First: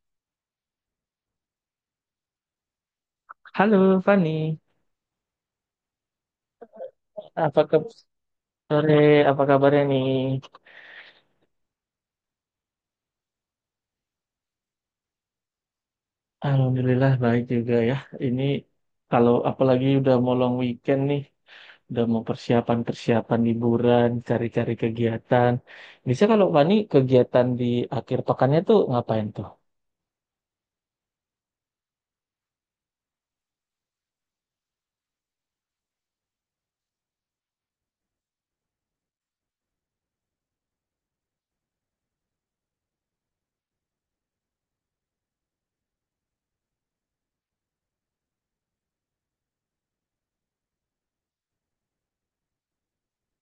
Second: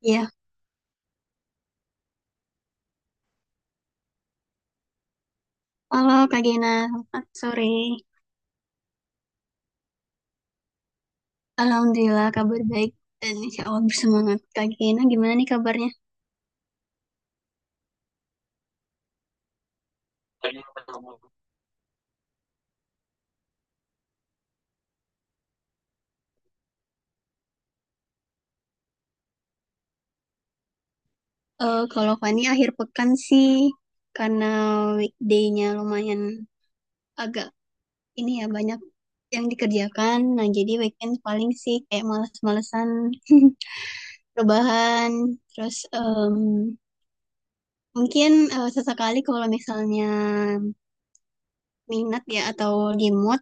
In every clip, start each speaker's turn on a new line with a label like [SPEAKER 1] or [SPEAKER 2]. [SPEAKER 1] Iya,
[SPEAKER 2] Halo Fani,
[SPEAKER 1] halo Kak Gina, selamat
[SPEAKER 2] apa
[SPEAKER 1] sore.
[SPEAKER 2] kabar sore? Apa kabarnya nih?
[SPEAKER 1] Alhamdulillah kabar baik dan insya Allah bersemangat. Kak Gina gimana nih kabarnya?
[SPEAKER 2] Alhamdulillah baik juga ya. Ini kalau apalagi udah mau long weekend nih, udah mau persiapan-persiapan liburan, cari-cari kegiatan. Bisa kalau Fani kegiatan di akhir pekannya tuh ngapain tuh?
[SPEAKER 1] Kalau Fani akhir pekan sih, karena weekday-nya lumayan agak ini ya, banyak yang dikerjakan. Nah jadi weekend paling sih kayak males-malesan rebahan. Terus mungkin sesekali kalau misalnya minat ya, atau di mood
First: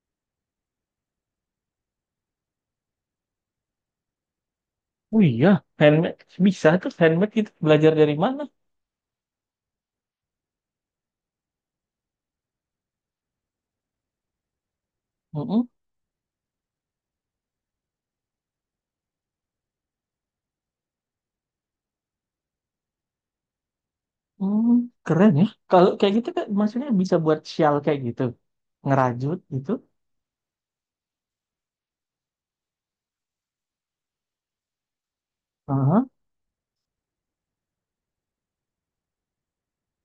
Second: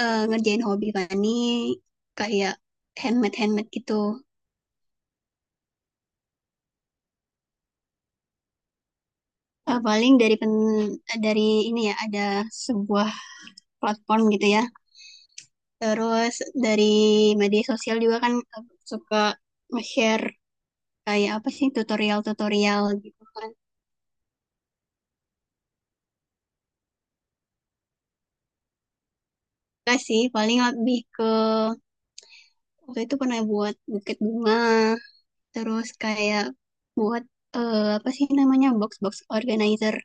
[SPEAKER 1] ngerjain hobi Fani kayak handmade handmade gitu.
[SPEAKER 2] Oh iya, handmade bisa tuh handmade gitu belajar dari mana?
[SPEAKER 1] Paling dari pen, dari ini ya, ada sebuah platform gitu ya.
[SPEAKER 2] Mm-mm.
[SPEAKER 1] Terus dari media sosial juga kan, suka nge-share kayak apa sih, tutorial-tutorial gitu kan.
[SPEAKER 2] Hmm, keren ya. Kalau kayak gitu kan maksudnya bisa buat shawl kayak gitu, ngerajut gitu.
[SPEAKER 1] Enggak sih, paling lebih ke waktu itu pernah buat buket bunga, terus
[SPEAKER 2] Aha.
[SPEAKER 1] kayak buat apa sih namanya, box-box organizer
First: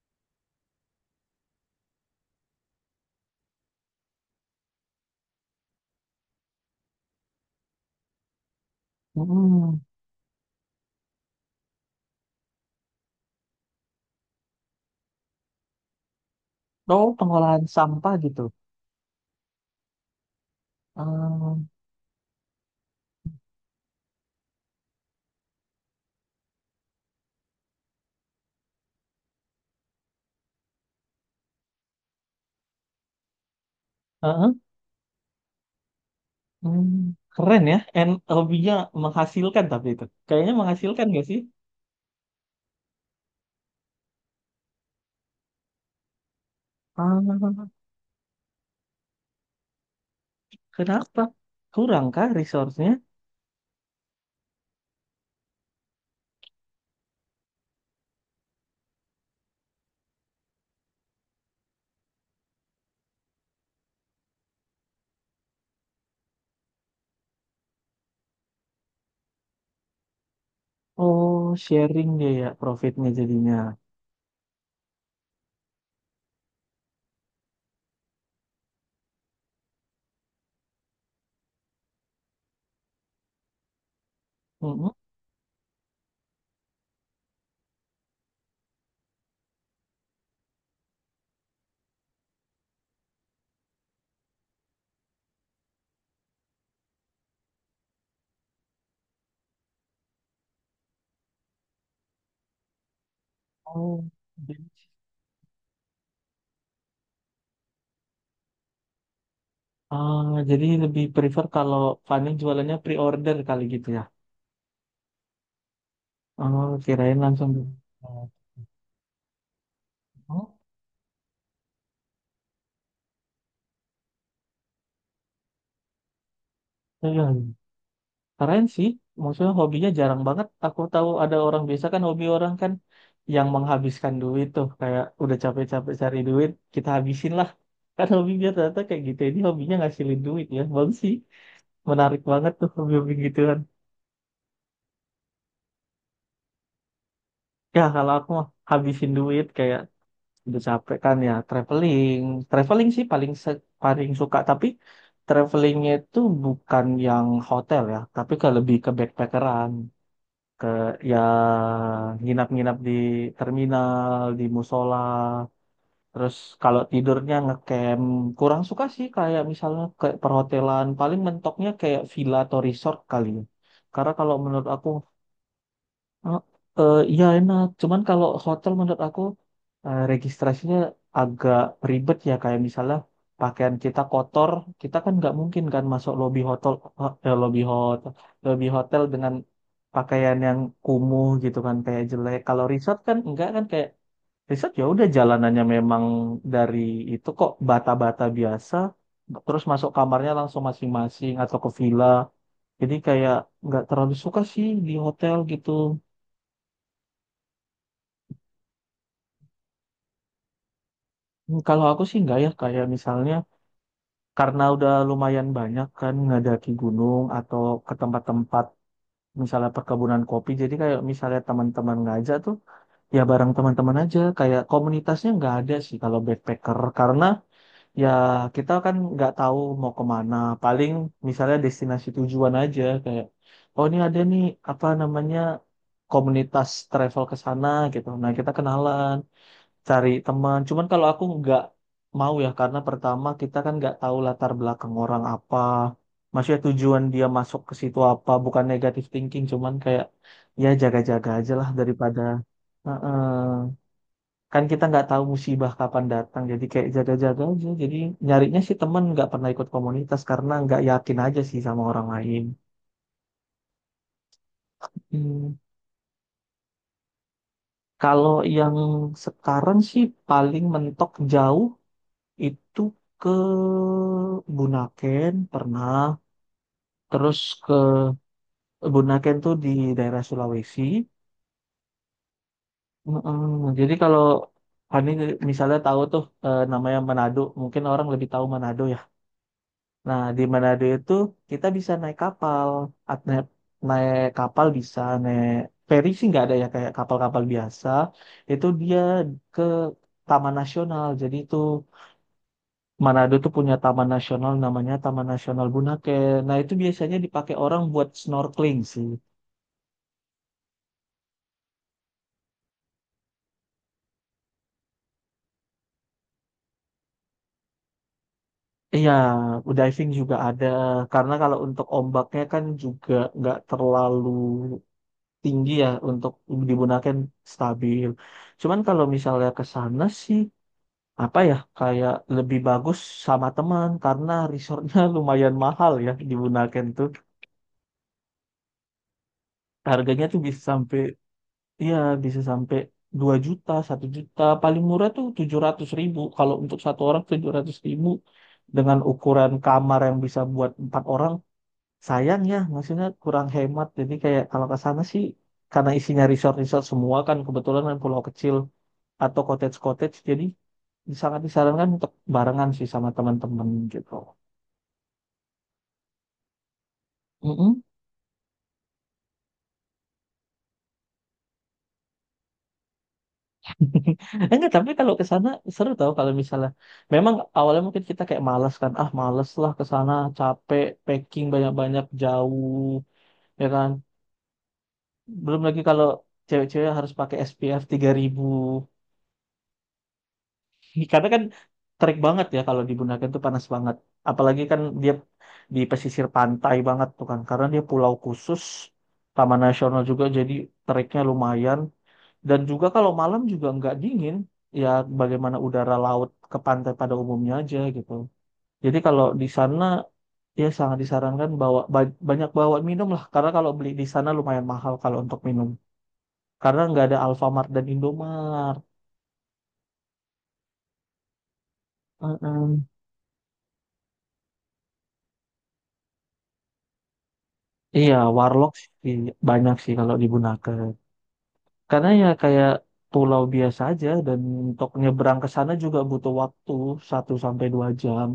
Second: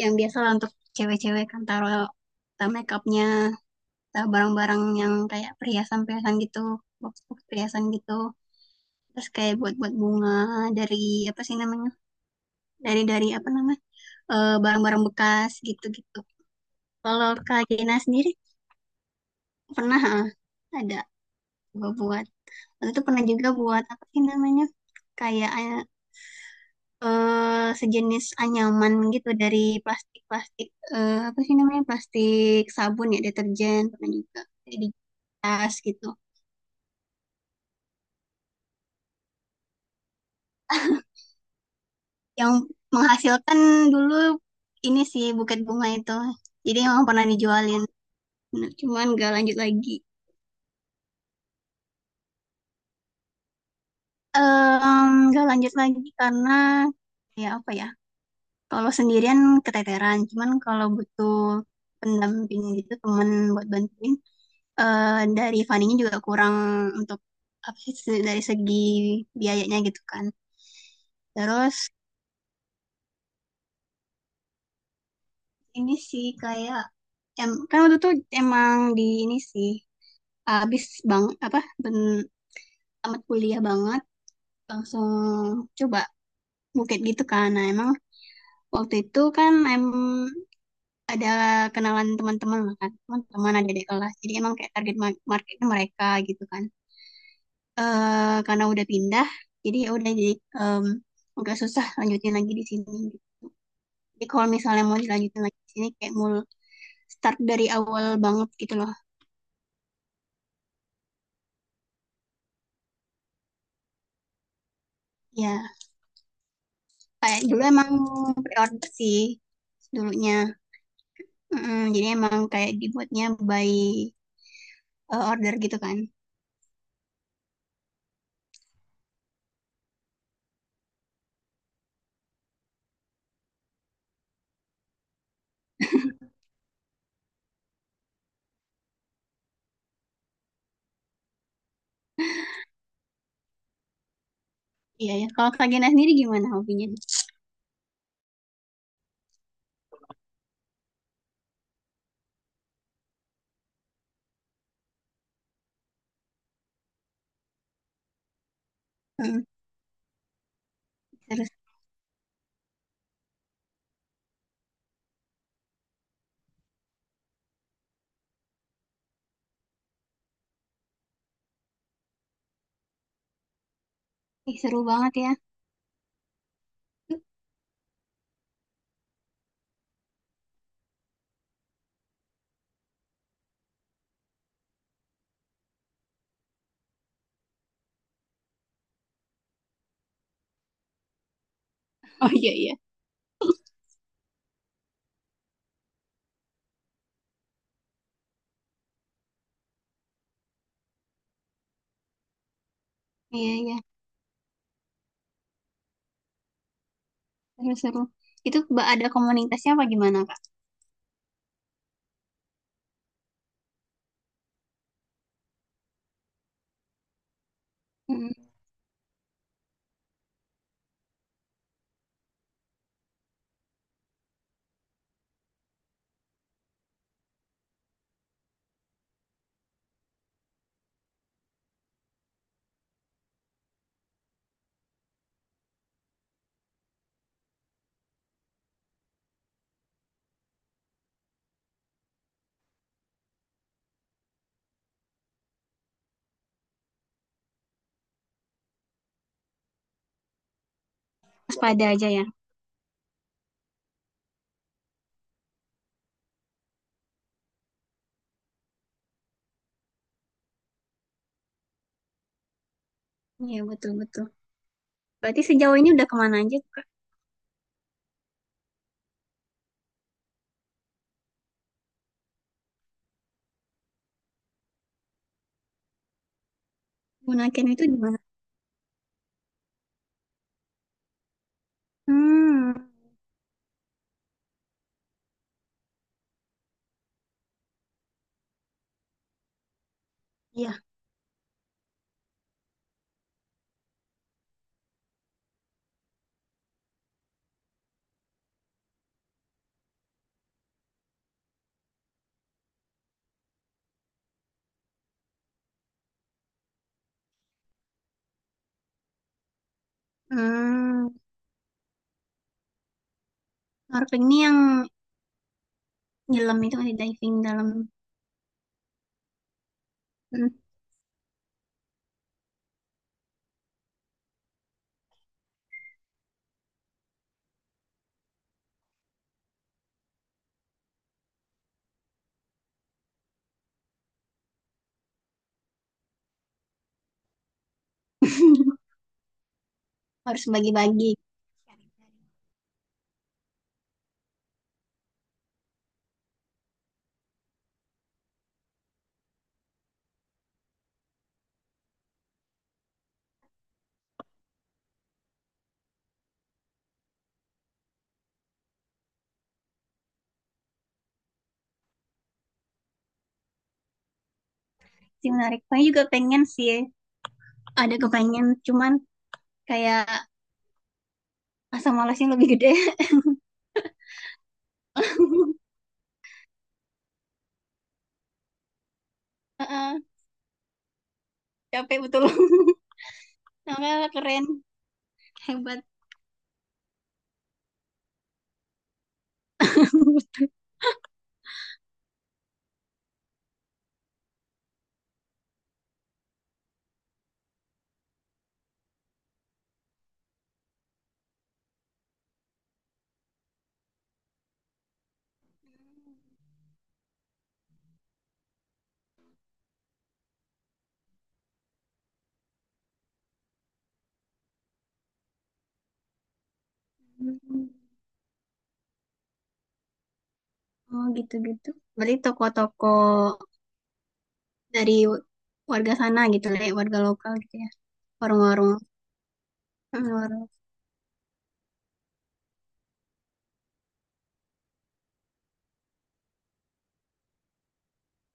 [SPEAKER 1] yang biasa lah untuk cewek-cewek kan, taruh taruh makeupnya, barang-barang yang kayak perhiasan-perhiasan gitu, box-box perhiasan gitu. Terus kayak buat-buat bunga dari apa sih namanya? Dari apa namanya? Barang-barang bekas gitu-gitu.
[SPEAKER 2] Oh,
[SPEAKER 1] Kalau Kak
[SPEAKER 2] pengolahan
[SPEAKER 1] Gina
[SPEAKER 2] sampah
[SPEAKER 1] sendiri
[SPEAKER 2] gitu.
[SPEAKER 1] pernah ah, ada
[SPEAKER 2] Ehm,
[SPEAKER 1] gua buat. Waktu itu pernah juga buat apa sih namanya? Kayak sejenis anyaman gitu dari plastik-plastik, apa sih namanya? Plastik sabun ya, deterjen pernah juga.
[SPEAKER 2] heeh,
[SPEAKER 1] Kayak di tas gitu.
[SPEAKER 2] hmm, keren ya. And hobinya menghasilkan tapi itu. Kayaknya menghasilkan gak sih?
[SPEAKER 1] Yang menghasilkan dulu ini sih, buket bunga itu. Jadi emang pernah
[SPEAKER 2] Ah,
[SPEAKER 1] dijualin. Nah, cuman gak lanjut lagi.
[SPEAKER 2] kenapa? Kurang kah resource-nya?
[SPEAKER 1] Em, gak lanjut lagi karena ya apa ya? Kalau sendirian keteteran. Cuman kalau butuh pendamping gitu, temen buat bantuin. eh, dari fundingnya juga kurang untuk apa sih, se- dari segi biayanya gitu kan.
[SPEAKER 2] Oh,
[SPEAKER 1] Terus
[SPEAKER 2] sharing dia ya profitnya jadinya.
[SPEAKER 1] ini sih kayak kan waktu itu emang di ini sih habis bang apa ben, tamat kuliah banget
[SPEAKER 2] Mm-mm.
[SPEAKER 1] langsung coba bukit gitu kan. Nah emang waktu itu kan ada kenalan teman-teman lah kan, teman-teman ada di kelas, jadi emang kayak target ma- marketnya mereka gitu kan. Eh karena udah pindah, jadi ya udah jadi em, nggak susah lanjutin lagi di sini.
[SPEAKER 2] Oh,
[SPEAKER 1] Jadi kalau misalnya
[SPEAKER 2] jadi-
[SPEAKER 1] mau dilanjutin lagi di sini kayak mul start dari awal banget gitu loh.
[SPEAKER 2] ah, jadi lebih prefer kalau Fani jualannya pre-order kali gitu ya.
[SPEAKER 1] Ya
[SPEAKER 2] Oh, kirain
[SPEAKER 1] kayak
[SPEAKER 2] langsung.
[SPEAKER 1] dulu
[SPEAKER 2] Di-
[SPEAKER 1] emang pre-order sih dulunya.
[SPEAKER 2] Oh,
[SPEAKER 1] Jadi emang kayak dibuatnya by order gitu kan.
[SPEAKER 2] iya. Keren sih, maksudnya hobinya jarang banget. Aku tahu ada orang biasa kan hobi orang kan yang menghabiskan duit tuh kayak udah capek-capek cari duit kita habisin lah. Kan hobi dia ternyata kayak gitu. Ya. Ini hobinya ngasilin duit ya, bagus sih. Menarik banget tuh hobi-hobi gituan.
[SPEAKER 1] Iya ya. Kalau Kak Gena sendiri gimana hobinya?
[SPEAKER 2] Ya kalau aku mah habisin duit kayak udah capek kan ya traveling. Traveling sih paling paling suka tapi travelingnya itu bukan yang hotel ya, tapi ke lebih ke
[SPEAKER 1] Mm,
[SPEAKER 2] backpackeran. Ke ya
[SPEAKER 1] seru,
[SPEAKER 2] nginap-nginap di terminal, di musola. Terus kalau tidurnya ngecamp, kurang suka sih kayak misalnya ke perhotelan, paling mentoknya kayak villa atau resort kali ya. Karena kalau
[SPEAKER 1] ih,
[SPEAKER 2] menurut
[SPEAKER 1] seru
[SPEAKER 2] aku
[SPEAKER 1] banget ya.
[SPEAKER 2] oh, iya enak. Cuman kalau hotel menurut aku registrasinya agak ribet ya. Kayak misalnya pakaian kita kotor, kita kan nggak mungkin kan masuk lobby hotel, lobby hotel, lobby hotel dengan pakaian yang kumuh gitu kan, kayak
[SPEAKER 1] Oh
[SPEAKER 2] jelek.
[SPEAKER 1] iya
[SPEAKER 2] Kalau
[SPEAKER 1] iya.
[SPEAKER 2] resort kan enggak kan kayak resort ya udah jalanannya memang dari itu kok bata-bata biasa. Terus masuk kamarnya langsung masing-masing atau ke villa. Jadi kayak
[SPEAKER 1] Iya iya.
[SPEAKER 2] nggak terlalu suka sih di hotel gitu.
[SPEAKER 1] Seru seru. Itu ba- ada komunitasnya apa gimana Kak?
[SPEAKER 2] Hmm, kalau aku sih enggak ya, kayak misalnya karena udah lumayan banyak kan ngadaki gunung atau ke
[SPEAKER 1] Mm,
[SPEAKER 2] tempat-tempat misalnya perkebunan kopi. Jadi kayak misalnya teman-teman ngajak tuh ya bareng teman-teman aja. Kayak komunitasnya nggak ada sih kalau backpacker karena ya kita kan nggak tahu mau kemana. Paling misalnya destinasi tujuan aja kayak oh ini ada nih apa namanya komunitas travel ke sana gitu. Nah kita kenalan cari teman. Cuman kalau aku nggak mau ya karena pertama kita kan nggak tahu latar belakang orang apa. Maksudnya tujuan dia masuk ke situ apa, bukan negatif thinking, cuman kayak ya jaga-jaga aja lah
[SPEAKER 1] waspada aja
[SPEAKER 2] daripada
[SPEAKER 1] ya.
[SPEAKER 2] heeh. Kan kita nggak tahu musibah kapan datang, jadi kayak jaga-jaga aja. Jadi nyarinya sih teman nggak pernah ikut komunitas karena nggak yakin aja sih sama orang lain.
[SPEAKER 1] Iya betul betul. Berarti
[SPEAKER 2] Hmm.
[SPEAKER 1] sejauh ini udah kemana aja tuh, Kak?
[SPEAKER 2] Kalau yang sekarang sih paling mentok jauh itu ke Bunaken pernah terus
[SPEAKER 1] Bunaken
[SPEAKER 2] ke
[SPEAKER 1] itu di mana?
[SPEAKER 2] Bunaken tuh di daerah Sulawesi.
[SPEAKER 1] Hmm.
[SPEAKER 2] Mm-mm. Jadi kalau Fani misalnya tahu tuh namanya Manado mungkin orang lebih tahu Manado ya, nah di
[SPEAKER 1] Iya.
[SPEAKER 2] Manado itu kita bisa naik kapal. At- naik, naik kapal bisa naik feri sih nggak ada ya kayak kapal-kapal biasa itu dia ke Taman Nasional, jadi itu Manado tuh punya taman nasional namanya Taman Nasional Bunake. Nah, itu biasanya dipakai orang buat snorkeling sih.
[SPEAKER 1] Hmm. Snorkeling ini yang nyelam itu kan di diving dalam.
[SPEAKER 2] Iya, diving juga
[SPEAKER 1] Mm.
[SPEAKER 2] ada. Karena kalau untuk ombaknya kan juga nggak terlalu tinggi ya untuk di Bunake kan stabil. Cuman kalau misalnya ke sana sih apa ya kayak lebih bagus sama teman karena resortnya lumayan mahal ya di Bunaken tuh harganya tuh
[SPEAKER 1] Harus
[SPEAKER 2] bisa sampai
[SPEAKER 1] bagi-bagi.
[SPEAKER 2] iya, bisa sampai 2 juta, 1 juta. Paling murah tuh 700 ribu. Kalau untuk satu orang 700 ribu dengan ukuran kamar yang bisa buat 4 orang, sayang ya, maksudnya kurang hemat. Jadi kayak kalau ke sana sih, karena isinya resort-resort semua kan, kebetulan kan pulau kecil atau cottage-cottage, jadi sangat disarankan untuk barengan sih sama teman-teman gitu.
[SPEAKER 1] Sih menarik. Saya juga pengen sih. Ada kepengen, cuman kayak asam malasnya lebih gede.
[SPEAKER 2] Enggak, tapi kalau ke sana seru tau kalau misalnya memang awalnya mungkin kita kayak malas kan. Ah, malas lah ke
[SPEAKER 1] Heeh,
[SPEAKER 2] sana, capek, packing
[SPEAKER 1] capek
[SPEAKER 2] banyak-banyak
[SPEAKER 1] betul.
[SPEAKER 2] jauh, ya kan.
[SPEAKER 1] Namanya keren,
[SPEAKER 2] Belum lagi
[SPEAKER 1] hebat.
[SPEAKER 2] kalau cewek-cewek harus pakai SPF ribu. Karena kan terik banget ya kalau di Bunaken tuh panas banget. Apalagi kan dia di pesisir pantai banget tuh kan. Karena dia pulau khusus, taman nasional juga jadi teriknya lumayan. Dan juga kalau malam juga nggak dingin, ya bagaimana udara laut ke pantai pada umumnya aja gitu. Jadi kalau di sana ya sangat disarankan bawa banyak bawa minum lah, karena kalau beli di sana lumayan mahal kalau untuk minum, karena nggak ada Alfamart dan Indomart.
[SPEAKER 1] Oh gitu-gitu. Berarti toko-toko
[SPEAKER 2] Mm-mm.
[SPEAKER 1] dari warga sana gitu lah ya, warga lokal gitu ya.
[SPEAKER 2] Iya, Warlock
[SPEAKER 1] Warung-warung.
[SPEAKER 2] sih banyak sih
[SPEAKER 1] Hmm,
[SPEAKER 2] kalau di
[SPEAKER 1] warung.
[SPEAKER 2] Bunaken. Karena ya kayak pulau biasa aja dan untuk nyebrang ke sana juga butuh waktu 1 sampai 2 jam.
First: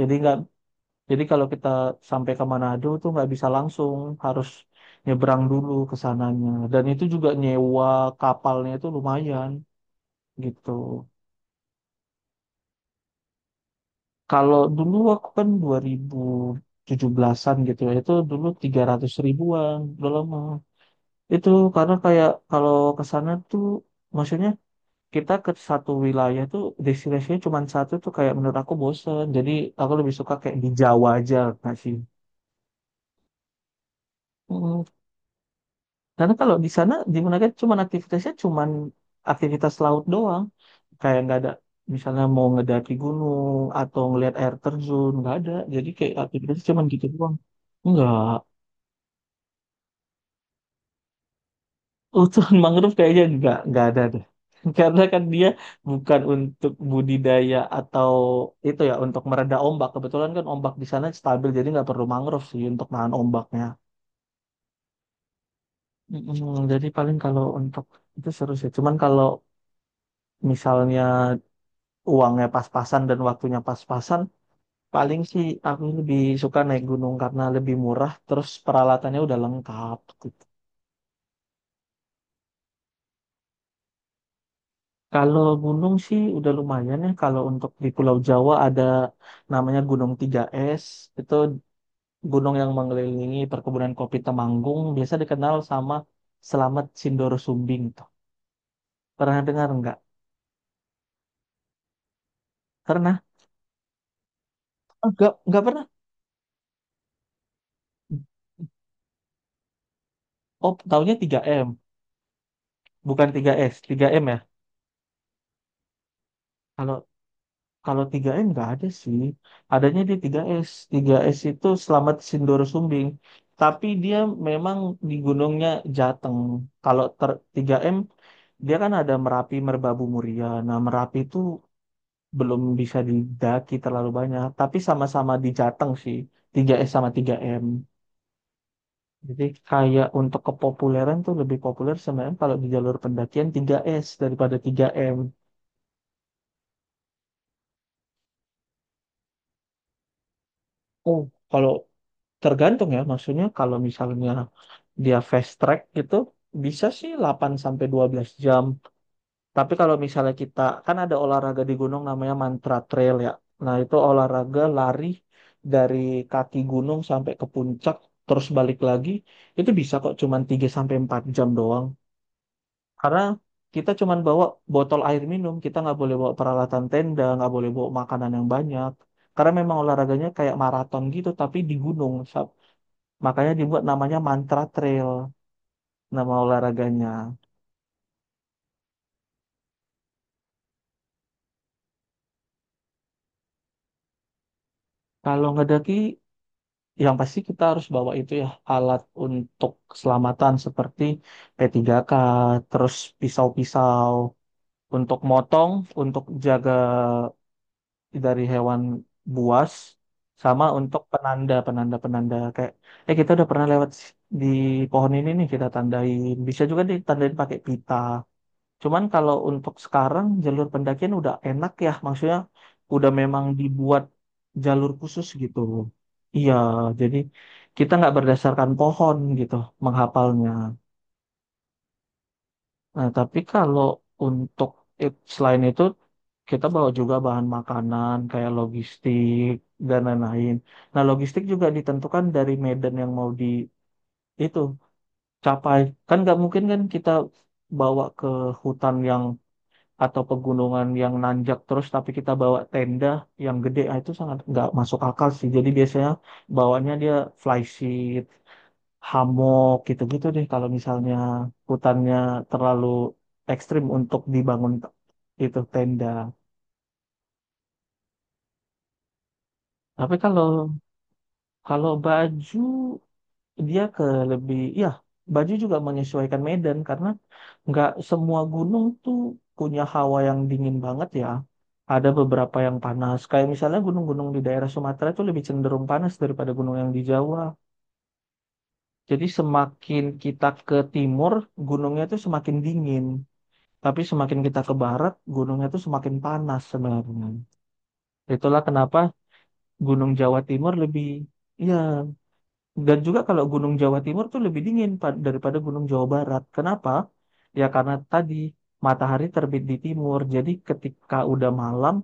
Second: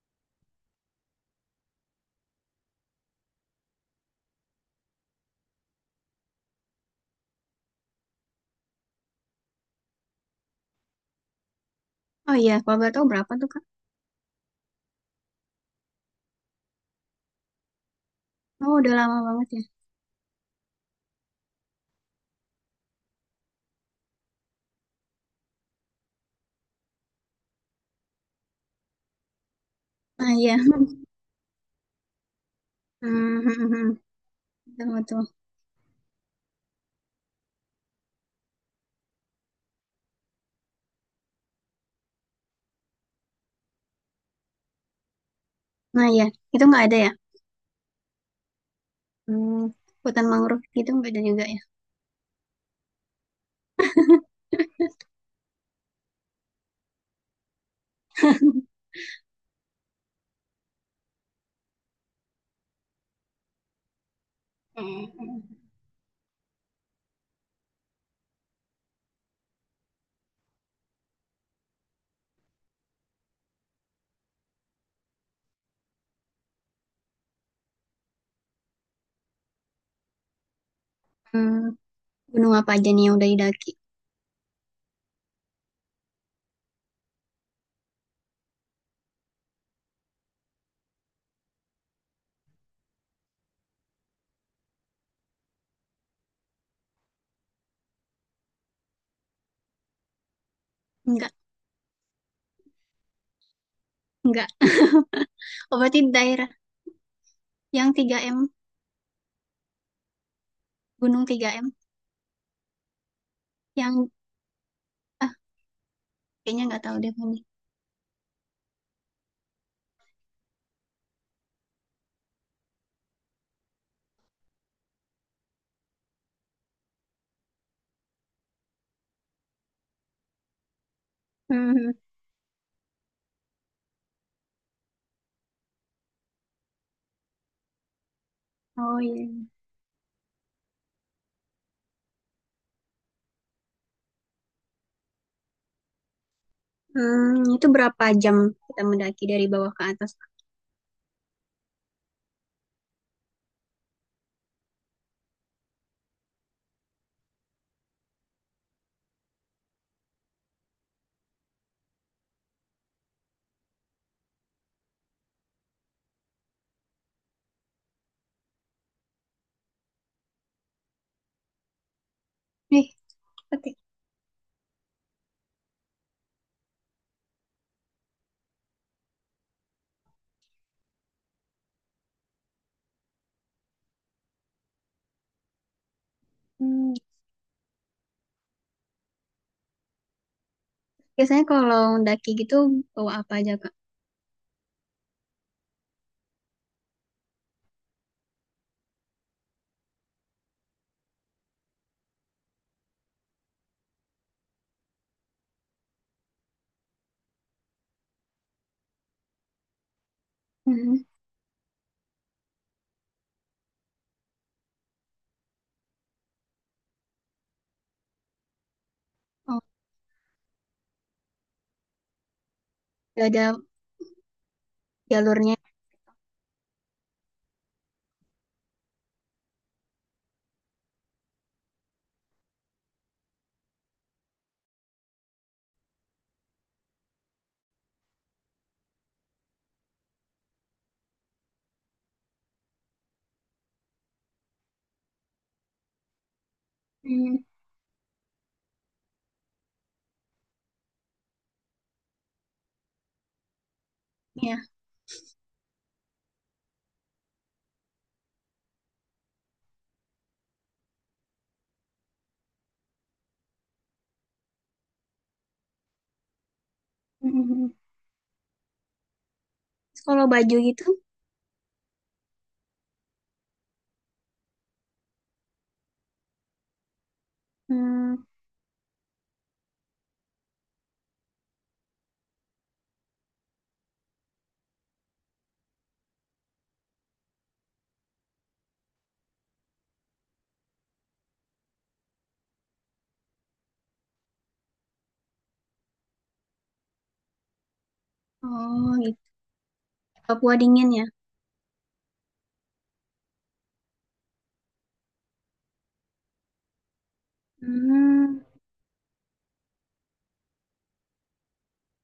[SPEAKER 2] Jadi nggak jadi kalau kita sampai ke Manado tuh nggak bisa langsung, harus nyebrang dulu ke sananya. Dan itu juga nyewa kapalnya itu lumayan gitu.
[SPEAKER 1] Oh iya, kalau boleh tahu berapa tuh Kak?
[SPEAKER 2] Kalau dulu aku kan 2017-an gitu ya, itu dulu
[SPEAKER 1] Oh
[SPEAKER 2] tiga
[SPEAKER 1] udah
[SPEAKER 2] ratus
[SPEAKER 1] lama banget ya.
[SPEAKER 2] ribuan, udah lama. Itu karena kayak kalau ke sana tuh, maksudnya kita ke satu wilayah tuh destinasinya cuma satu tuh kayak menurut aku bosen. Jadi aku lebih
[SPEAKER 1] Nah
[SPEAKER 2] suka
[SPEAKER 1] iya.
[SPEAKER 2] kayak di Jawa aja nggak sih?
[SPEAKER 1] Hmm, hmm, hmm, hmm. Betul, betul.
[SPEAKER 2] Karena kalau di sana di Menakes cuman aktivitasnya cuman aktivitas laut doang. Kayak nggak ada misalnya mau ngedaki gunung atau ngelihat air terjun nggak ada. Jadi
[SPEAKER 1] Nah
[SPEAKER 2] kayak
[SPEAKER 1] iya,
[SPEAKER 2] aktivitasnya
[SPEAKER 1] itu
[SPEAKER 2] cuman
[SPEAKER 1] nggak ada
[SPEAKER 2] gitu
[SPEAKER 1] ya?
[SPEAKER 2] doang. Enggak.
[SPEAKER 1] Hmm, hutan mangrove gitu nggak ada juga ya?
[SPEAKER 2] Hutan mangrove kayaknya nggak ada deh. Karena kan dia bukan untuk budidaya atau itu ya untuk mereda ombak. Kebetulan kan ombak di sana stabil jadi nggak perlu mangrove sih untuk nahan ombaknya. Mm, jadi paling kalau untuk itu seru sih. Cuman kalau misalnya uangnya pas-pasan dan waktunya pas-pasan, paling sih aku lebih suka naik gunung karena lebih murah, terus peralatannya udah lengkap. Gitu.
[SPEAKER 1] Hmm, gunung apa aja nih yang udah didaki?
[SPEAKER 2] Kalau gunung sih udah lumayan ya. Kalau untuk di Pulau Jawa ada namanya Gunung Tiga s, itu gunung yang mengelilingi perkebunan kopi Temanggung, biasa dikenal sama Selamat Sindoro Sumbing. Tuh. Pernah dengar nggak?
[SPEAKER 1] Nggak.
[SPEAKER 2] Pernah?
[SPEAKER 1] Enggak.
[SPEAKER 2] Enggak, nggak
[SPEAKER 1] Oh,
[SPEAKER 2] pernah.
[SPEAKER 1] berarti daerah yang tiga m.
[SPEAKER 2] Oh, taunya
[SPEAKER 1] Gunung
[SPEAKER 2] tiga
[SPEAKER 1] tiga m.
[SPEAKER 2] m bukan tiga s tiga
[SPEAKER 1] Yang,
[SPEAKER 2] m ya.
[SPEAKER 1] ah, kayaknya nggak
[SPEAKER 2] Kalau
[SPEAKER 1] tahu deh ini.
[SPEAKER 2] Kalau tiga m nggak ada sih. Adanya di tiga s, tiga s itu Selamat Sindoro Sumbing. Tapi dia memang di gunungnya Jateng. Kalau ter 3M, dia kan ada Merapi, Merbabu, Muria. Nah, Merapi itu
[SPEAKER 1] Mhm.
[SPEAKER 2] belum bisa didaki terlalu banyak. Tapi sama-sama di Jateng sih. Tiga s sama tiga m.
[SPEAKER 1] Oh iya.
[SPEAKER 2] Jadi kayak untuk kepopuleran tuh lebih populer sebenarnya kalau di jalur pendakian tiga s daripada tiga m.
[SPEAKER 1] Hmm, itu berapa jam kita mendaki dari bawah ke atas?
[SPEAKER 2] Oh, kalau tergantung ya. Maksudnya kalau misalnya dia fast track gitu bisa sih 8 sampai 12 jam. Tapi kalau misalnya kita kan ada olahraga di gunung namanya mantra trail ya. Nah, itu olahraga lari dari kaki gunung sampai ke puncak terus balik lagi itu bisa kok cuman 3 sampai 4 jam doang.
[SPEAKER 1] Nih,
[SPEAKER 2] Karena
[SPEAKER 1] oke.
[SPEAKER 2] kita cuman bawa botol air minum, kita nggak boleh bawa peralatan tenda, nggak boleh bawa makanan yang banyak. Karena memang olahraganya kayak maraton gitu tapi di gunung. Sab. Makanya dibuat namanya mantra trail, nama
[SPEAKER 1] Hmm,
[SPEAKER 2] olahraganya.
[SPEAKER 1] biasanya kalau mendaki gitu bawa apa aja, Kak?
[SPEAKER 2] Kalau ngedaki, yang pasti kita harus bawa itu ya alat untuk keselamatan seperti P3K, terus pisau-pisau untuk motong, untuk jaga dari hewan buas, sama untuk
[SPEAKER 1] Mhm.
[SPEAKER 2] penanda, penanda-penanda kayak, eh kita udah pernah lewat di pohon ini nih kita tandain. Bisa juga ditandain pakai pita. Cuman kalau
[SPEAKER 1] Oh,
[SPEAKER 2] untuk sekarang jalur pendakian udah enak ya, maksudnya udah
[SPEAKER 1] nggak
[SPEAKER 2] memang
[SPEAKER 1] ada
[SPEAKER 2] dibuat jalur khusus
[SPEAKER 1] jalurnya.
[SPEAKER 2] gitu. Iya, jadi kita nggak berdasarkan pohon gitu menghafalnya. Nah, tapi kalau untuk selain itu kita bawa juga bahan makanan kayak logistik dan lain-lain. Nah, logistik juga ditentukan dari medan yang mau di itu capai. Kan nggak mungkin kan kita
[SPEAKER 1] Hmm,
[SPEAKER 2] bawa ke hutan yang atau pegunungan yang nanjak terus tapi kita bawa tenda yang gede ah, itu sangat
[SPEAKER 1] ya.
[SPEAKER 2] nggak masuk akal sih jadi biasanya bawanya dia flysheet hammock gitu-gitu deh kalau misalnya hutannya terlalu ekstrim untuk dibangun itu tenda.
[SPEAKER 1] Mhm. Terus
[SPEAKER 2] Tapi
[SPEAKER 1] kalau
[SPEAKER 2] kalau
[SPEAKER 1] baju gitu,
[SPEAKER 2] kalau baju dia ke lebih ya baju juga menyesuaikan medan karena nggak
[SPEAKER 1] hmm,
[SPEAKER 2] semua gunung tuh punya hawa yang dingin banget ya, ada beberapa yang panas kayak misalnya gunung-gunung di daerah Sumatera itu lebih cenderung panas daripada gunung yang di Jawa, jadi semakin kita ke timur gunungnya tuh semakin dingin tapi semakin kita ke barat gunungnya tuh semakin panas sebenarnya, itulah
[SPEAKER 1] oh
[SPEAKER 2] kenapa
[SPEAKER 1] gitu.
[SPEAKER 2] Gunung Jawa
[SPEAKER 1] Papua
[SPEAKER 2] Timur
[SPEAKER 1] dingin ya.
[SPEAKER 2] lebih ya. Dan juga kalau Gunung Jawa Timur tuh lebih dingin daripada Gunung Jawa Barat. Kenapa? Ya karena tadi
[SPEAKER 1] Hmm,
[SPEAKER 2] matahari terbit di timur, jadi ketika udah malam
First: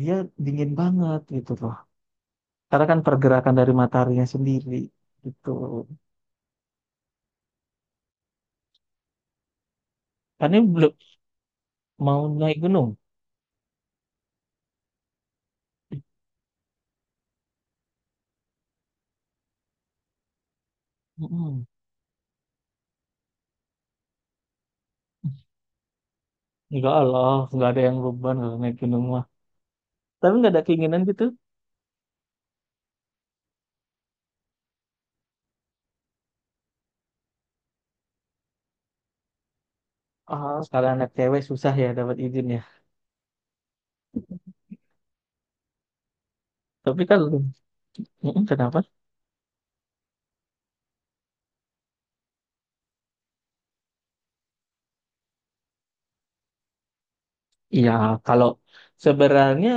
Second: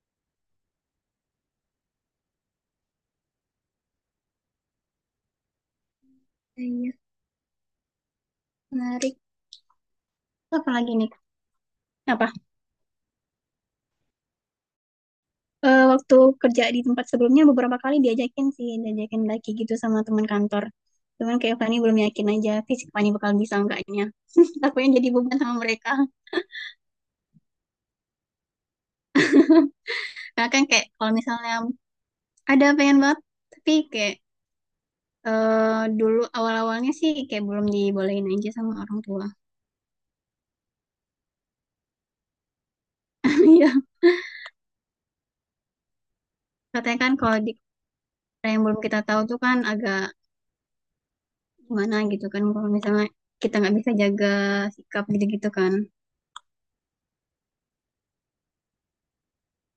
[SPEAKER 2] dia dingin banget gitu loh. Karena kan pergerakan dari mataharinya sendiri gitu.
[SPEAKER 1] iya, menarik.
[SPEAKER 2] Kan ini
[SPEAKER 1] Apa lagi
[SPEAKER 2] belum
[SPEAKER 1] nih?
[SPEAKER 2] mau
[SPEAKER 1] Apa?
[SPEAKER 2] naik gunung.
[SPEAKER 1] Waktu kerja di tempat sebelumnya beberapa kali diajakin sih, diajakin lagi gitu sama teman kantor. Cuman kayak
[SPEAKER 2] Mm-mm.
[SPEAKER 1] Fani belum yakin aja fisik Fani bakal bisa enggaknya. Takutnya jadi beban sama mereka.
[SPEAKER 2] Enggak lah, nggak ada yang beban kalau naik gunung mah. Tapi
[SPEAKER 1] Nah
[SPEAKER 2] nggak
[SPEAKER 1] kan
[SPEAKER 2] ada
[SPEAKER 1] kayak
[SPEAKER 2] keinginan
[SPEAKER 1] kalau
[SPEAKER 2] gitu.
[SPEAKER 1] misalnya ada pengen banget, tapi kayak dulu awal-awalnya sih kayak belum dibolehin aja sama orang tua.
[SPEAKER 2] Ah, sekarang anak cewek susah ya dapat izin ya.
[SPEAKER 1] Iya, katanya
[SPEAKER 2] Tapi
[SPEAKER 1] kan
[SPEAKER 2] kalau
[SPEAKER 1] kalau di
[SPEAKER 2] mm-mm,
[SPEAKER 1] yang
[SPEAKER 2] kenapa?
[SPEAKER 1] belum kita tahu tuh kan agak gimana gitu kan, kalau misalnya kita nggak bisa jaga sikap gitu-gitu kan.
[SPEAKER 2] Iya, kalau sebenarnya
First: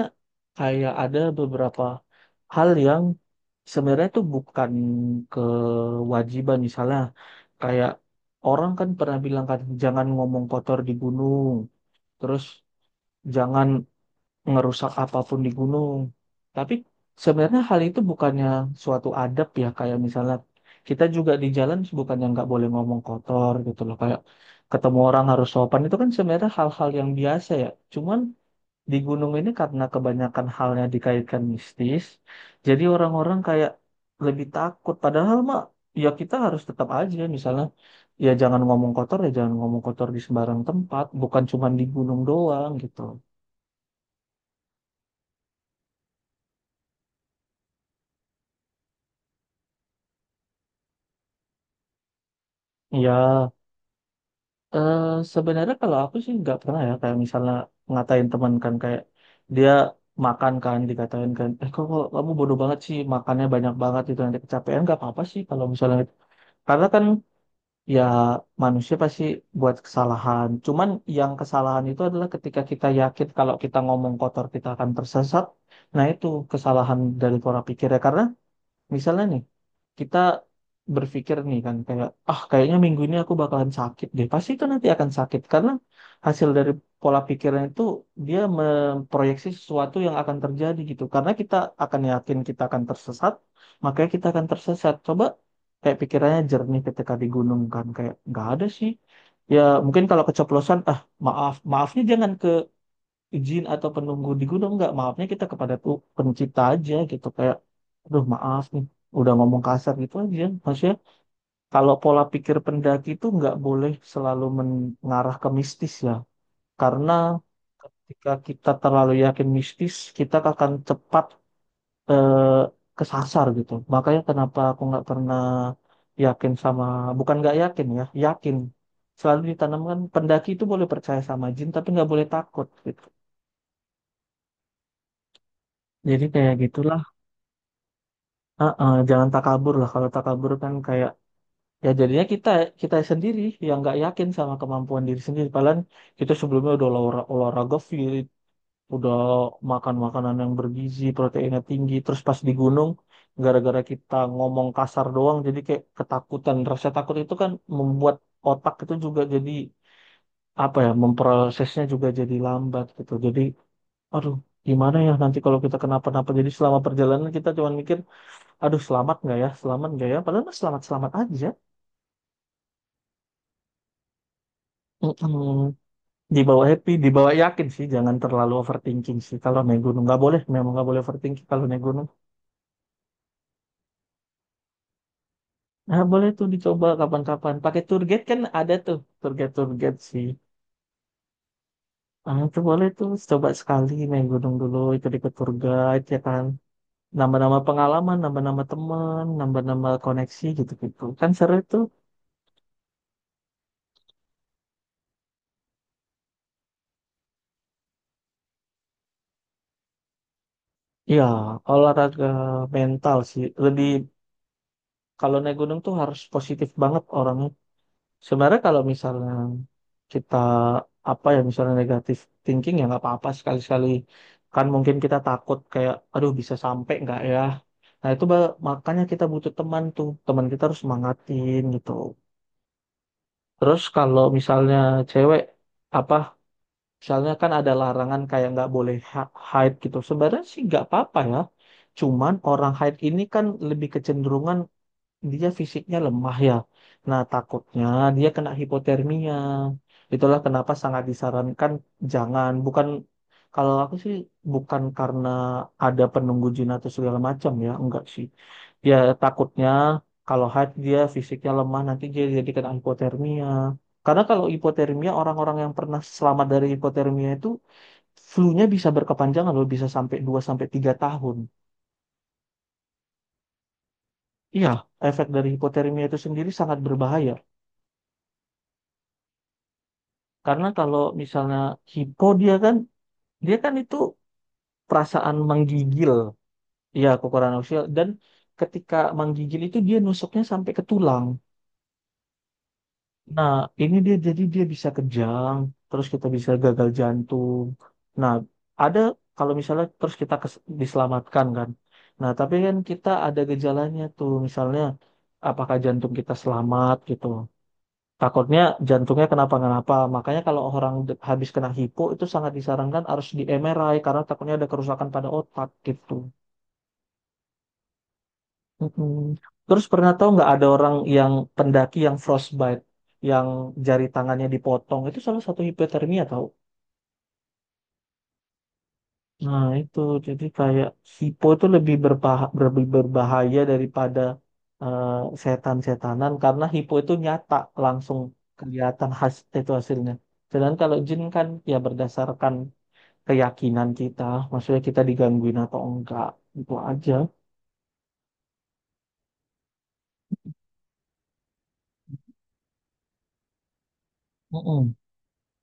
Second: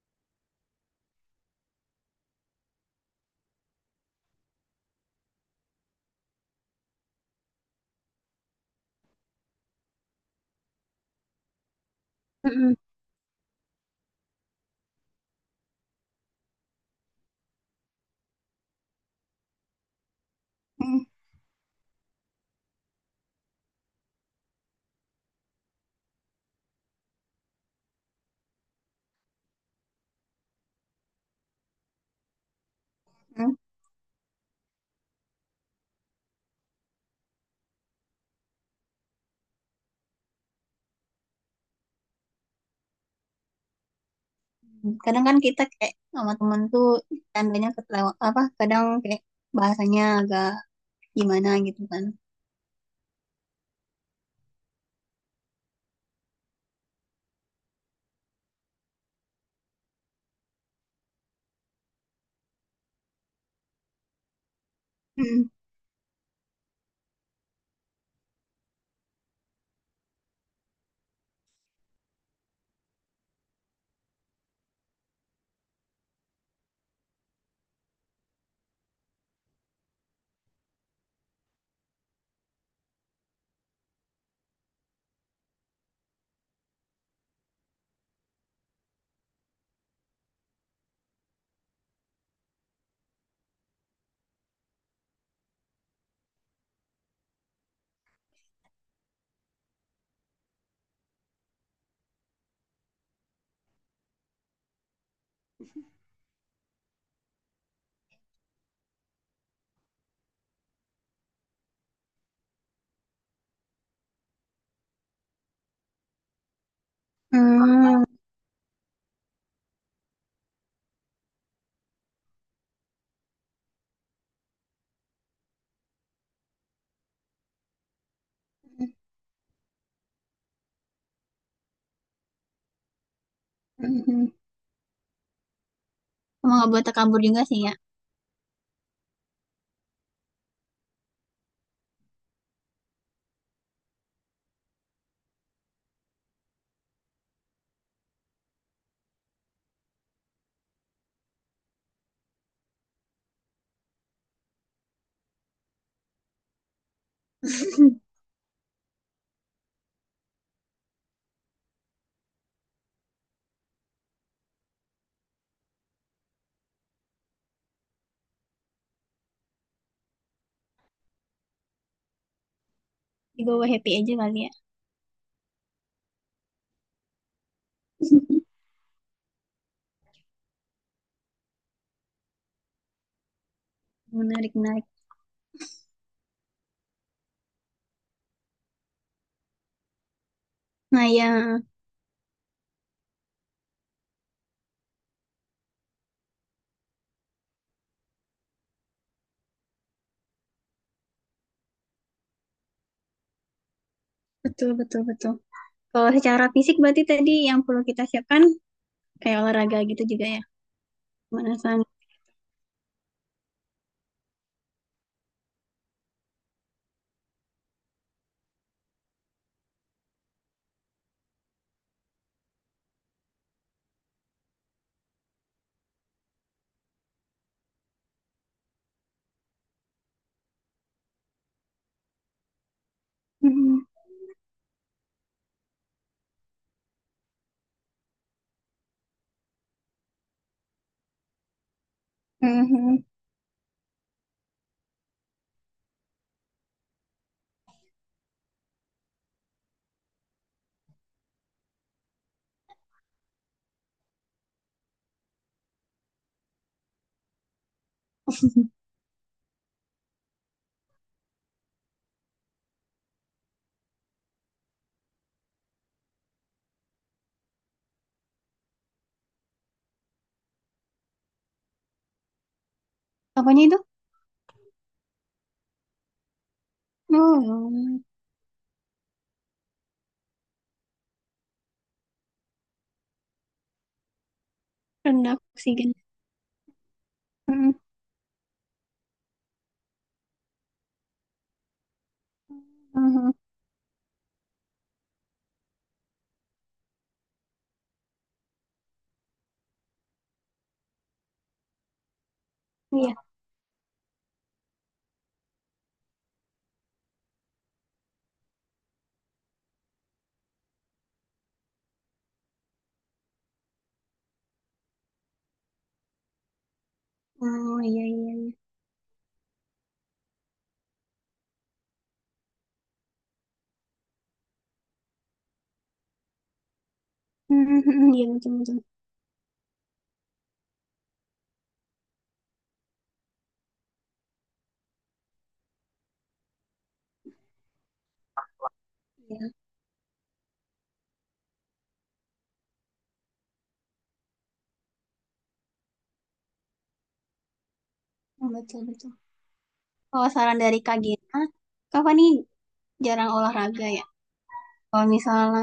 [SPEAKER 2] kayak ada beberapa hal yang sebenarnya itu bukan kewajiban misalnya kayak orang kan pernah bilang kan jangan ngomong kotor di gunung, terus
[SPEAKER 1] Mm-mm.
[SPEAKER 2] jangan ngerusak apapun di gunung. Tapi sebenarnya hal itu bukannya suatu adab ya kayak misalnya kita
[SPEAKER 1] Mm-mm.
[SPEAKER 2] juga di jalan bukannya nggak boleh ngomong kotor gitu loh kayak ketemu orang harus sopan itu kan sebenarnya hal-hal yang biasa ya. Cuman di gunung ini karena kebanyakan halnya dikaitkan mistis, jadi orang-orang kayak lebih takut. Padahal mah, ya kita harus tetap aja misalnya, ya jangan ngomong kotor, ya jangan ngomong kotor di sembarang tempat, bukan cuma di gunung doang gitu.
[SPEAKER 1] Kadang kan kita kayak sama temen tuh, tandanya ketelewat apa, kadang kayak bahasanya agak gimana gitu kan.
[SPEAKER 2] Ya, eh, sebenarnya kalau aku sih nggak pernah, ya kayak misalnya ngatain teman kan, kayak dia makan kan dikatain kan, kok kamu bodoh banget sih, makannya banyak banget, itu nanti kecapean. Nggak apa-apa sih
[SPEAKER 1] Mm.
[SPEAKER 2] kalau misalnya, karena kan, ya, manusia pasti buat kesalahan. Cuman yang kesalahan itu adalah ketika kita yakin kalau kita ngomong kotor kita akan tersesat. Nah, itu kesalahan dari pola pikirnya. Karena misalnya nih, kita berpikir nih kan kayak, ah kayaknya minggu ini aku bakalan sakit deh. Pasti itu nanti akan sakit, karena hasil dari pola pikirnya itu, dia memproyeksi sesuatu yang akan terjadi gitu. Karena kita akan yakin kita akan tersesat, makanya kita akan tersesat. Coba kayak pikirannya jernih ketika di gunung kan, kayak nggak ada sih. Ya mungkin kalau keceplosan, ah maaf, maafnya jangan ke izin atau penunggu di gunung, nggak, maafnya kita kepada tuh pencipta aja, gitu kayak aduh maaf nih udah ngomong kasar, gitu aja maksudnya. Kalau pola pikir pendaki itu nggak boleh selalu mengarah ke mistis ya, karena
[SPEAKER 1] Hmm.
[SPEAKER 2] ketika kita terlalu yakin mistis, kita akan cepat eh, kesasar gitu. Makanya kenapa aku nggak pernah yakin sama, bukan nggak yakin ya, yakin, selalu ditanamkan pendaki itu boleh percaya sama jin tapi nggak boleh takut gitu,
[SPEAKER 1] Mm-mm.
[SPEAKER 2] jadi kayak
[SPEAKER 1] Emang nggak boleh
[SPEAKER 2] gitulah.
[SPEAKER 1] takabur juga sih ya.
[SPEAKER 2] Heeh, jangan takabur lah. Kalau takabur kan kayak, ya jadinya kita, kita sendiri yang nggak yakin sama kemampuan diri sendiri. Padahal kita sebelumnya udah olahraga fit, udah makan makanan yang bergizi, proteinnya tinggi. Terus pas di gunung, gara-gara kita ngomong kasar doang, jadi kayak ketakutan. Rasa takut itu kan membuat otak itu juga jadi, apa ya, memprosesnya juga jadi lambat gitu. Jadi, aduh, gimana ya nanti kalau kita kenapa-napa. Jadi selama perjalanan kita cuma mikir, aduh selamat nggak ya selamat nggak ya, padahal mah selamat selamat aja.
[SPEAKER 1] Dibawa happy aja kali ya.
[SPEAKER 2] Mm-mm. Dibawa happy dibawa yakin sih, jangan terlalu overthinking sih kalau naik gunung, nggak boleh, memang nggak boleh overthinking kalau naik gunung.
[SPEAKER 1] Menarik menarik.
[SPEAKER 2] Nah boleh tuh dicoba kapan-kapan pakai tour guide, kan ada tuh tour guide, tour guide sih.
[SPEAKER 1] Nah ya,
[SPEAKER 2] Ah itu boleh tuh, coba sekali naik gunung dulu itu ikut tour guide, ya kan, nambah-nambah pengalaman, nambah-nambah teman, nambah-nambah koneksi, gitu-gitu kan seru itu.
[SPEAKER 1] betul betul betul. Kalau secara fisik berarti tadi yang perlu kita siapkan kayak olahraga gitu juga ya,
[SPEAKER 2] Ya
[SPEAKER 1] pemanasan.
[SPEAKER 2] olahraga, mental sih lebih, kalau naik gunung tuh harus positif banget orangnya. Sebenarnya kalau misalnya kita, apa ya, misalnya negatif thinking, ya nggak apa-apa sekali-sekali. Kan mungkin kita takut kayak aduh bisa sampai nggak ya. Nah itu makanya kita butuh teman tuh. Teman kita harus semangatin gitu. Terus
[SPEAKER 1] Mm-mm.
[SPEAKER 2] kalau misalnya cewek, apa, misalnya kan ada larangan kayak nggak boleh hide gitu. Sebenarnya sih nggak apa-apa ya. Cuman orang hide
[SPEAKER 1] Mm.
[SPEAKER 2] ini kan lebih kecenderungan dia fisiknya lemah ya. Nah, takutnya dia kena hipotermia. Itulah kenapa sangat disarankan jangan, bukan, kalau aku sih bukan karena ada penunggu jin atau segala macam ya, enggak sih. Ya takutnya kalau haid dia fisiknya lemah nanti dia jadi kena hipotermia. Karena kalau hipotermia, orang-orang yang pernah selamat dari hipotermia itu flu-nya bisa berkepanjangan loh, bisa sampai 2 sampai 3 tahun.
[SPEAKER 1] Apanya itu?
[SPEAKER 2] Iya, efek dari hipotermia itu sendiri sangat berbahaya.
[SPEAKER 1] Oh ya.
[SPEAKER 2] Karena kalau misalnya hipo, dia kan, dia kan itu perasaan
[SPEAKER 1] Rendah oksigen.
[SPEAKER 2] menggigil, ya kekurangan
[SPEAKER 1] Mm-mm.
[SPEAKER 2] sosial, dan ketika menggigil itu dia nusuknya sampai ke tulang.
[SPEAKER 1] Mhm.
[SPEAKER 2] Nah, ini dia jadi dia bisa kejang, terus kita bisa gagal jantung. Nah, ada, kalau misalnya terus kita diselamatkan kan. Nah, tapi kan kita
[SPEAKER 1] Iya.
[SPEAKER 2] ada gejalanya tuh, misalnya apakah jantung kita selamat gitu. Takutnya jantungnya kenapa-kenapa. Makanya kalau orang habis kena hipo itu sangat disarankan harus di MRI, karena takutnya ada kerusakan pada otak gitu.
[SPEAKER 1] Oh iya iya iya.
[SPEAKER 2] Mm-mm. Terus pernah tahu nggak ada orang yang pendaki yang frostbite, yang jari tangannya dipotong, itu salah satu hipotermia tahu.
[SPEAKER 1] Hmm, hmm, hmm, iya betul betul.
[SPEAKER 2] Nah itu jadi kayak hipo itu lebih lebih berbahaya daripada eh, setan-setanan, karena hipo itu nyata, langsung kelihatan hasil,
[SPEAKER 1] Iya,
[SPEAKER 2] itu hasilnya. Sedangkan kalau jin kan ya berdasarkan keyakinan kita, maksudnya kita digangguin atau enggak, itu aja.
[SPEAKER 1] betul betul. Kalau saran dari Kak Gina, Kak Fani jarang olahraga ya.
[SPEAKER 2] Mm-mm,
[SPEAKER 1] Kalau misalnya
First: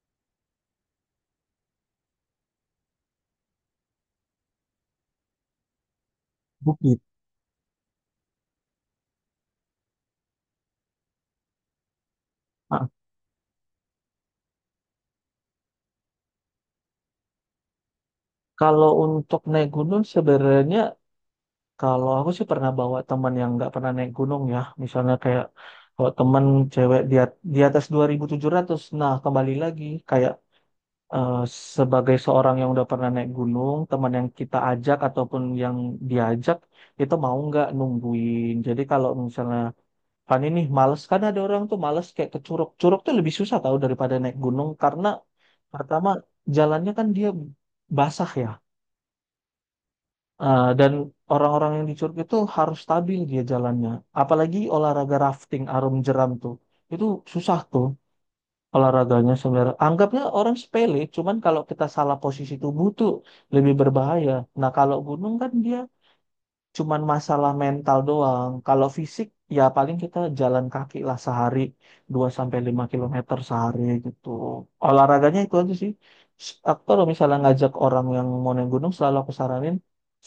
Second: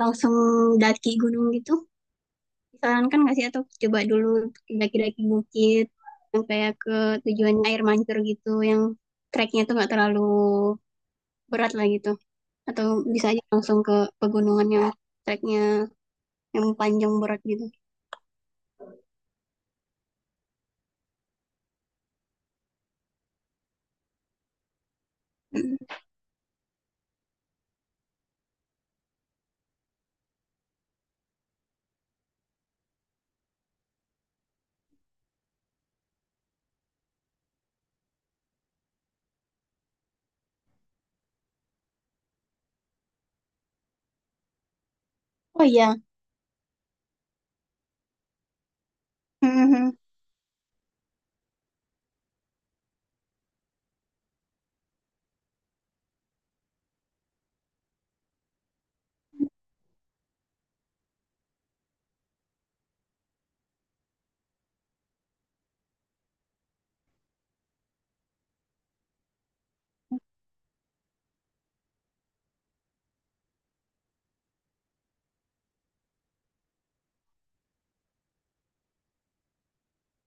[SPEAKER 1] langsung daki gunung gitu, disarankan nggak sih, atau coba dulu daki-daki bukit yang kayak ke
[SPEAKER 2] bukit.
[SPEAKER 1] tujuannya air mancur gitu, yang treknya tuh nggak terlalu berat lah gitu.
[SPEAKER 2] Nah,
[SPEAKER 1] Atau bisa aja langsung ke pegunungan yang treknya yang panjang berat gitu.
[SPEAKER 2] kalau untuk naik gunung sebenarnya, kalau aku sih pernah bawa teman yang nggak pernah naik gunung ya, misalnya kayak kalau teman cewek di atas 2700, nah kembali lagi kayak, eh, sebagai seorang yang udah pernah naik gunung, teman yang kita ajak ataupun yang diajak itu mau nggak nungguin. Jadi kalau misalnya, kan ini males kan, ada orang tuh males kayak ke Curug. Curug tuh lebih susah tahu daripada naik gunung, karena
[SPEAKER 1] Oh iya.
[SPEAKER 2] pertama jalannya kan dia basah ya.
[SPEAKER 1] Hmm, hmm, hmm.
[SPEAKER 2] Eh, dan orang-orang yang di Curug itu harus stabil dia jalannya. Apalagi olahraga rafting arum jeram tuh. Itu susah tuh olahraganya sebenarnya. Anggapnya orang sepele, cuman kalau kita salah posisi tubuh tuh lebih berbahaya. Nah, kalau gunung kan dia cuman masalah mental doang. Kalau fisik ya paling kita jalan kaki lah sehari 2 sampai 5 kilometer sehari gitu. Olahraganya itu aja sih. Aku kalau misalnya ngajak orang yang mau naik gunung selalu aku saranin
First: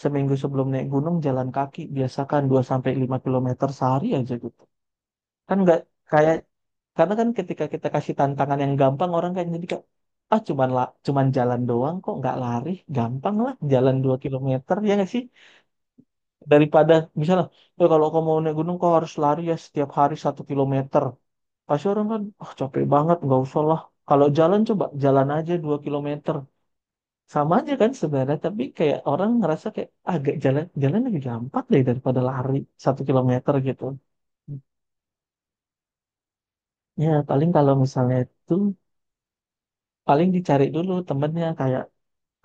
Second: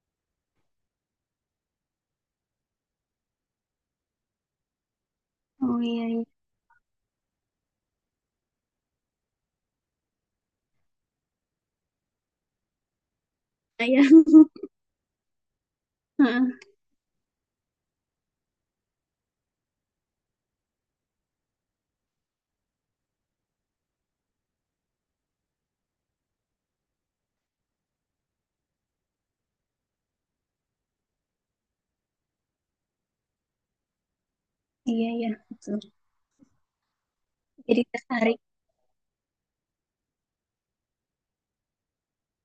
[SPEAKER 2] seminggu sebelum naik gunung jalan kaki, biasakan 2 sampai 5 kilometer sehari aja gitu. Kan nggak
[SPEAKER 1] Oh iya iya.
[SPEAKER 2] kayak, karena kan ketika kita kasih tantangan yang gampang, orang kan jadi kayak, ah cuman cuman jalan doang kok, nggak lari, gampang lah jalan
[SPEAKER 1] Iya.
[SPEAKER 2] 2 kilometer, ya nggak sih? Daripada misalnya ya, kalau kamu mau naik gunung kau harus lari ya setiap hari 1 kilometer, pasti orang kan, ah capek banget nggak usah lah. Kalau jalan, coba jalan aja 2 kilometer, sama aja kan sebenarnya, tapi kayak orang ngerasa kayak agak jalan, jalan lebih gampang deh daripada lari 1 kilometer gitu.
[SPEAKER 1] Iya, iya. Betul.
[SPEAKER 2] Ya paling kalau
[SPEAKER 1] Jadi
[SPEAKER 2] misalnya
[SPEAKER 1] tertarik
[SPEAKER 2] itu, paling dicari dulu temennya kayak,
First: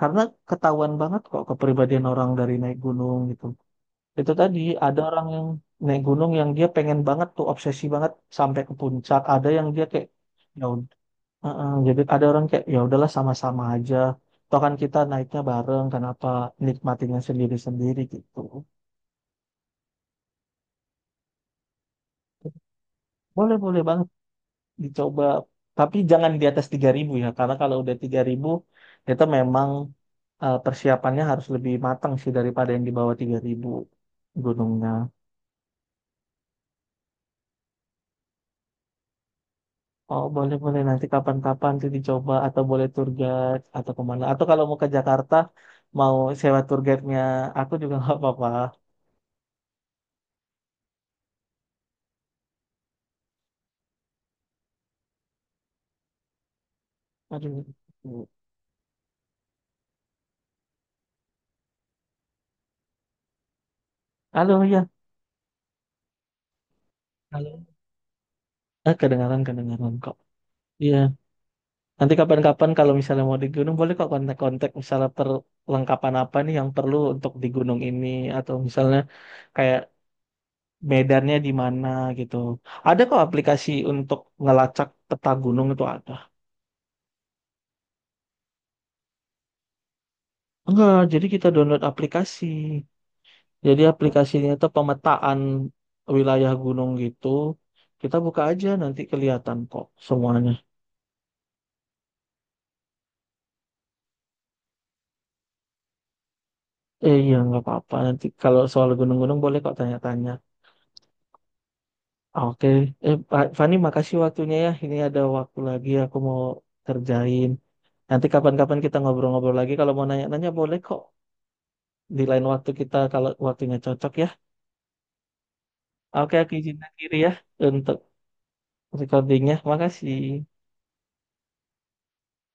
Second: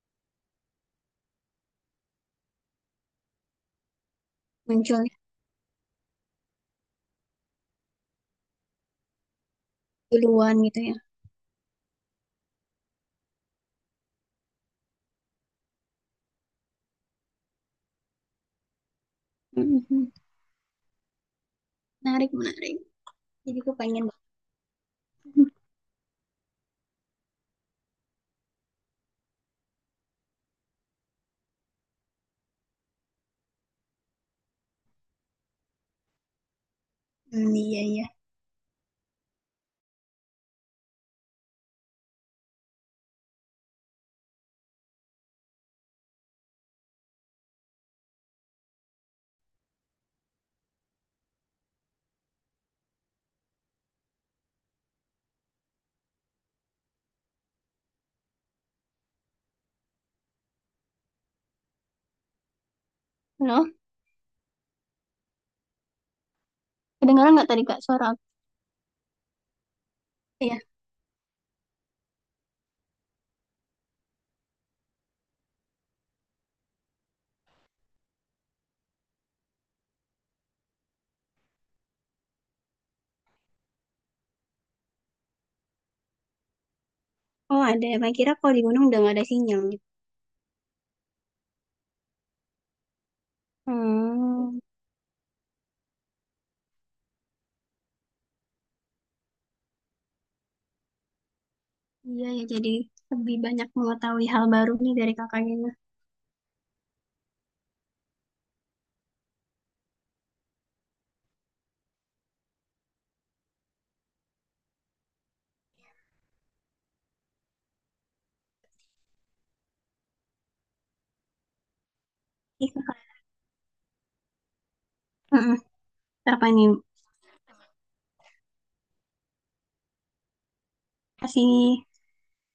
[SPEAKER 2] karena ketahuan banget kok kepribadian orang dari naik gunung gitu. Itu tadi ada
[SPEAKER 1] munculnya
[SPEAKER 2] orang yang naik gunung yang dia pengen banget tuh obsesi banget sampai ke puncak. Ada yang dia kayak
[SPEAKER 1] duluan
[SPEAKER 2] ya
[SPEAKER 1] gitu
[SPEAKER 2] ud-
[SPEAKER 1] ya.
[SPEAKER 2] uh-uh. Jadi ada orang kayak ya udahlah sama-sama aja. Toh kan kita naiknya bareng, kenapa nikmatinya sendiri-sendiri gitu.
[SPEAKER 1] Mhm. Menarik, menarik.
[SPEAKER 2] Boleh
[SPEAKER 1] Jadi aku
[SPEAKER 2] boleh
[SPEAKER 1] pengen
[SPEAKER 2] banget
[SPEAKER 1] banget.
[SPEAKER 2] dicoba. Tapi jangan di atas 3000 ya, karena kalau udah 3000 itu memang, persiapannya harus lebih matang sih daripada yang di bawah 3000 gunungnya.
[SPEAKER 1] Hmm, iya, iya.
[SPEAKER 2] Oh boleh boleh, nanti kapan-kapan tuh dicoba atau boleh tour guide atau kemana, atau kalau mau ke Jakarta mau sewa tour guide-nya aku juga nggak apa-apa. Aduh.
[SPEAKER 1] Halo,
[SPEAKER 2] Halo ya.
[SPEAKER 1] kedengaran nggak
[SPEAKER 2] Halo.
[SPEAKER 1] tadi Kak suara aku?
[SPEAKER 2] Ah kedengaran kedengaran kok.
[SPEAKER 1] Iya.
[SPEAKER 2] Iya. Nanti kapan-kapan kalau misalnya mau di gunung boleh kok kontak-kontak, misalnya perlengkapan apa nih yang perlu untuk di gunung ini, atau misalnya kayak medannya di mana gitu. Ada kok aplikasi untuk ngelacak peta gunung itu ada.
[SPEAKER 1] Oh, ada. Makanya kira kalau di gunung udah nggak ada sinyal gitu.
[SPEAKER 2] Enggak, jadi kita download aplikasi. Jadi aplikasinya
[SPEAKER 1] Hmm,
[SPEAKER 2] itu pemetaan wilayah gunung gitu. Kita buka aja nanti kelihatan kok semuanya.
[SPEAKER 1] iya ya. Jadi lebih banyak mengetahui hal baru nih dari kakaknya.
[SPEAKER 2] Eh iya nggak apa-apa, nanti kalau soal gunung-gunung boleh kok tanya-tanya. Ah, oke, eh Pak Fani makasih waktunya ya. Ini ada waktu lagi aku mau kerjain. Nanti kapan-kapan kita ngobrol-ngobrol lagi. Kalau mau nanya-nanya boleh kok, di lain waktu
[SPEAKER 1] Iya,
[SPEAKER 2] kita,
[SPEAKER 1] kakak.
[SPEAKER 2] kalau waktunya cocok ya.
[SPEAKER 1] Mhm. Ntar
[SPEAKER 2] Oke,
[SPEAKER 1] apa
[SPEAKER 2] aku
[SPEAKER 1] nih?
[SPEAKER 2] izin akhiri ya untuk recordingnya. Makasih.
[SPEAKER 1] Kasih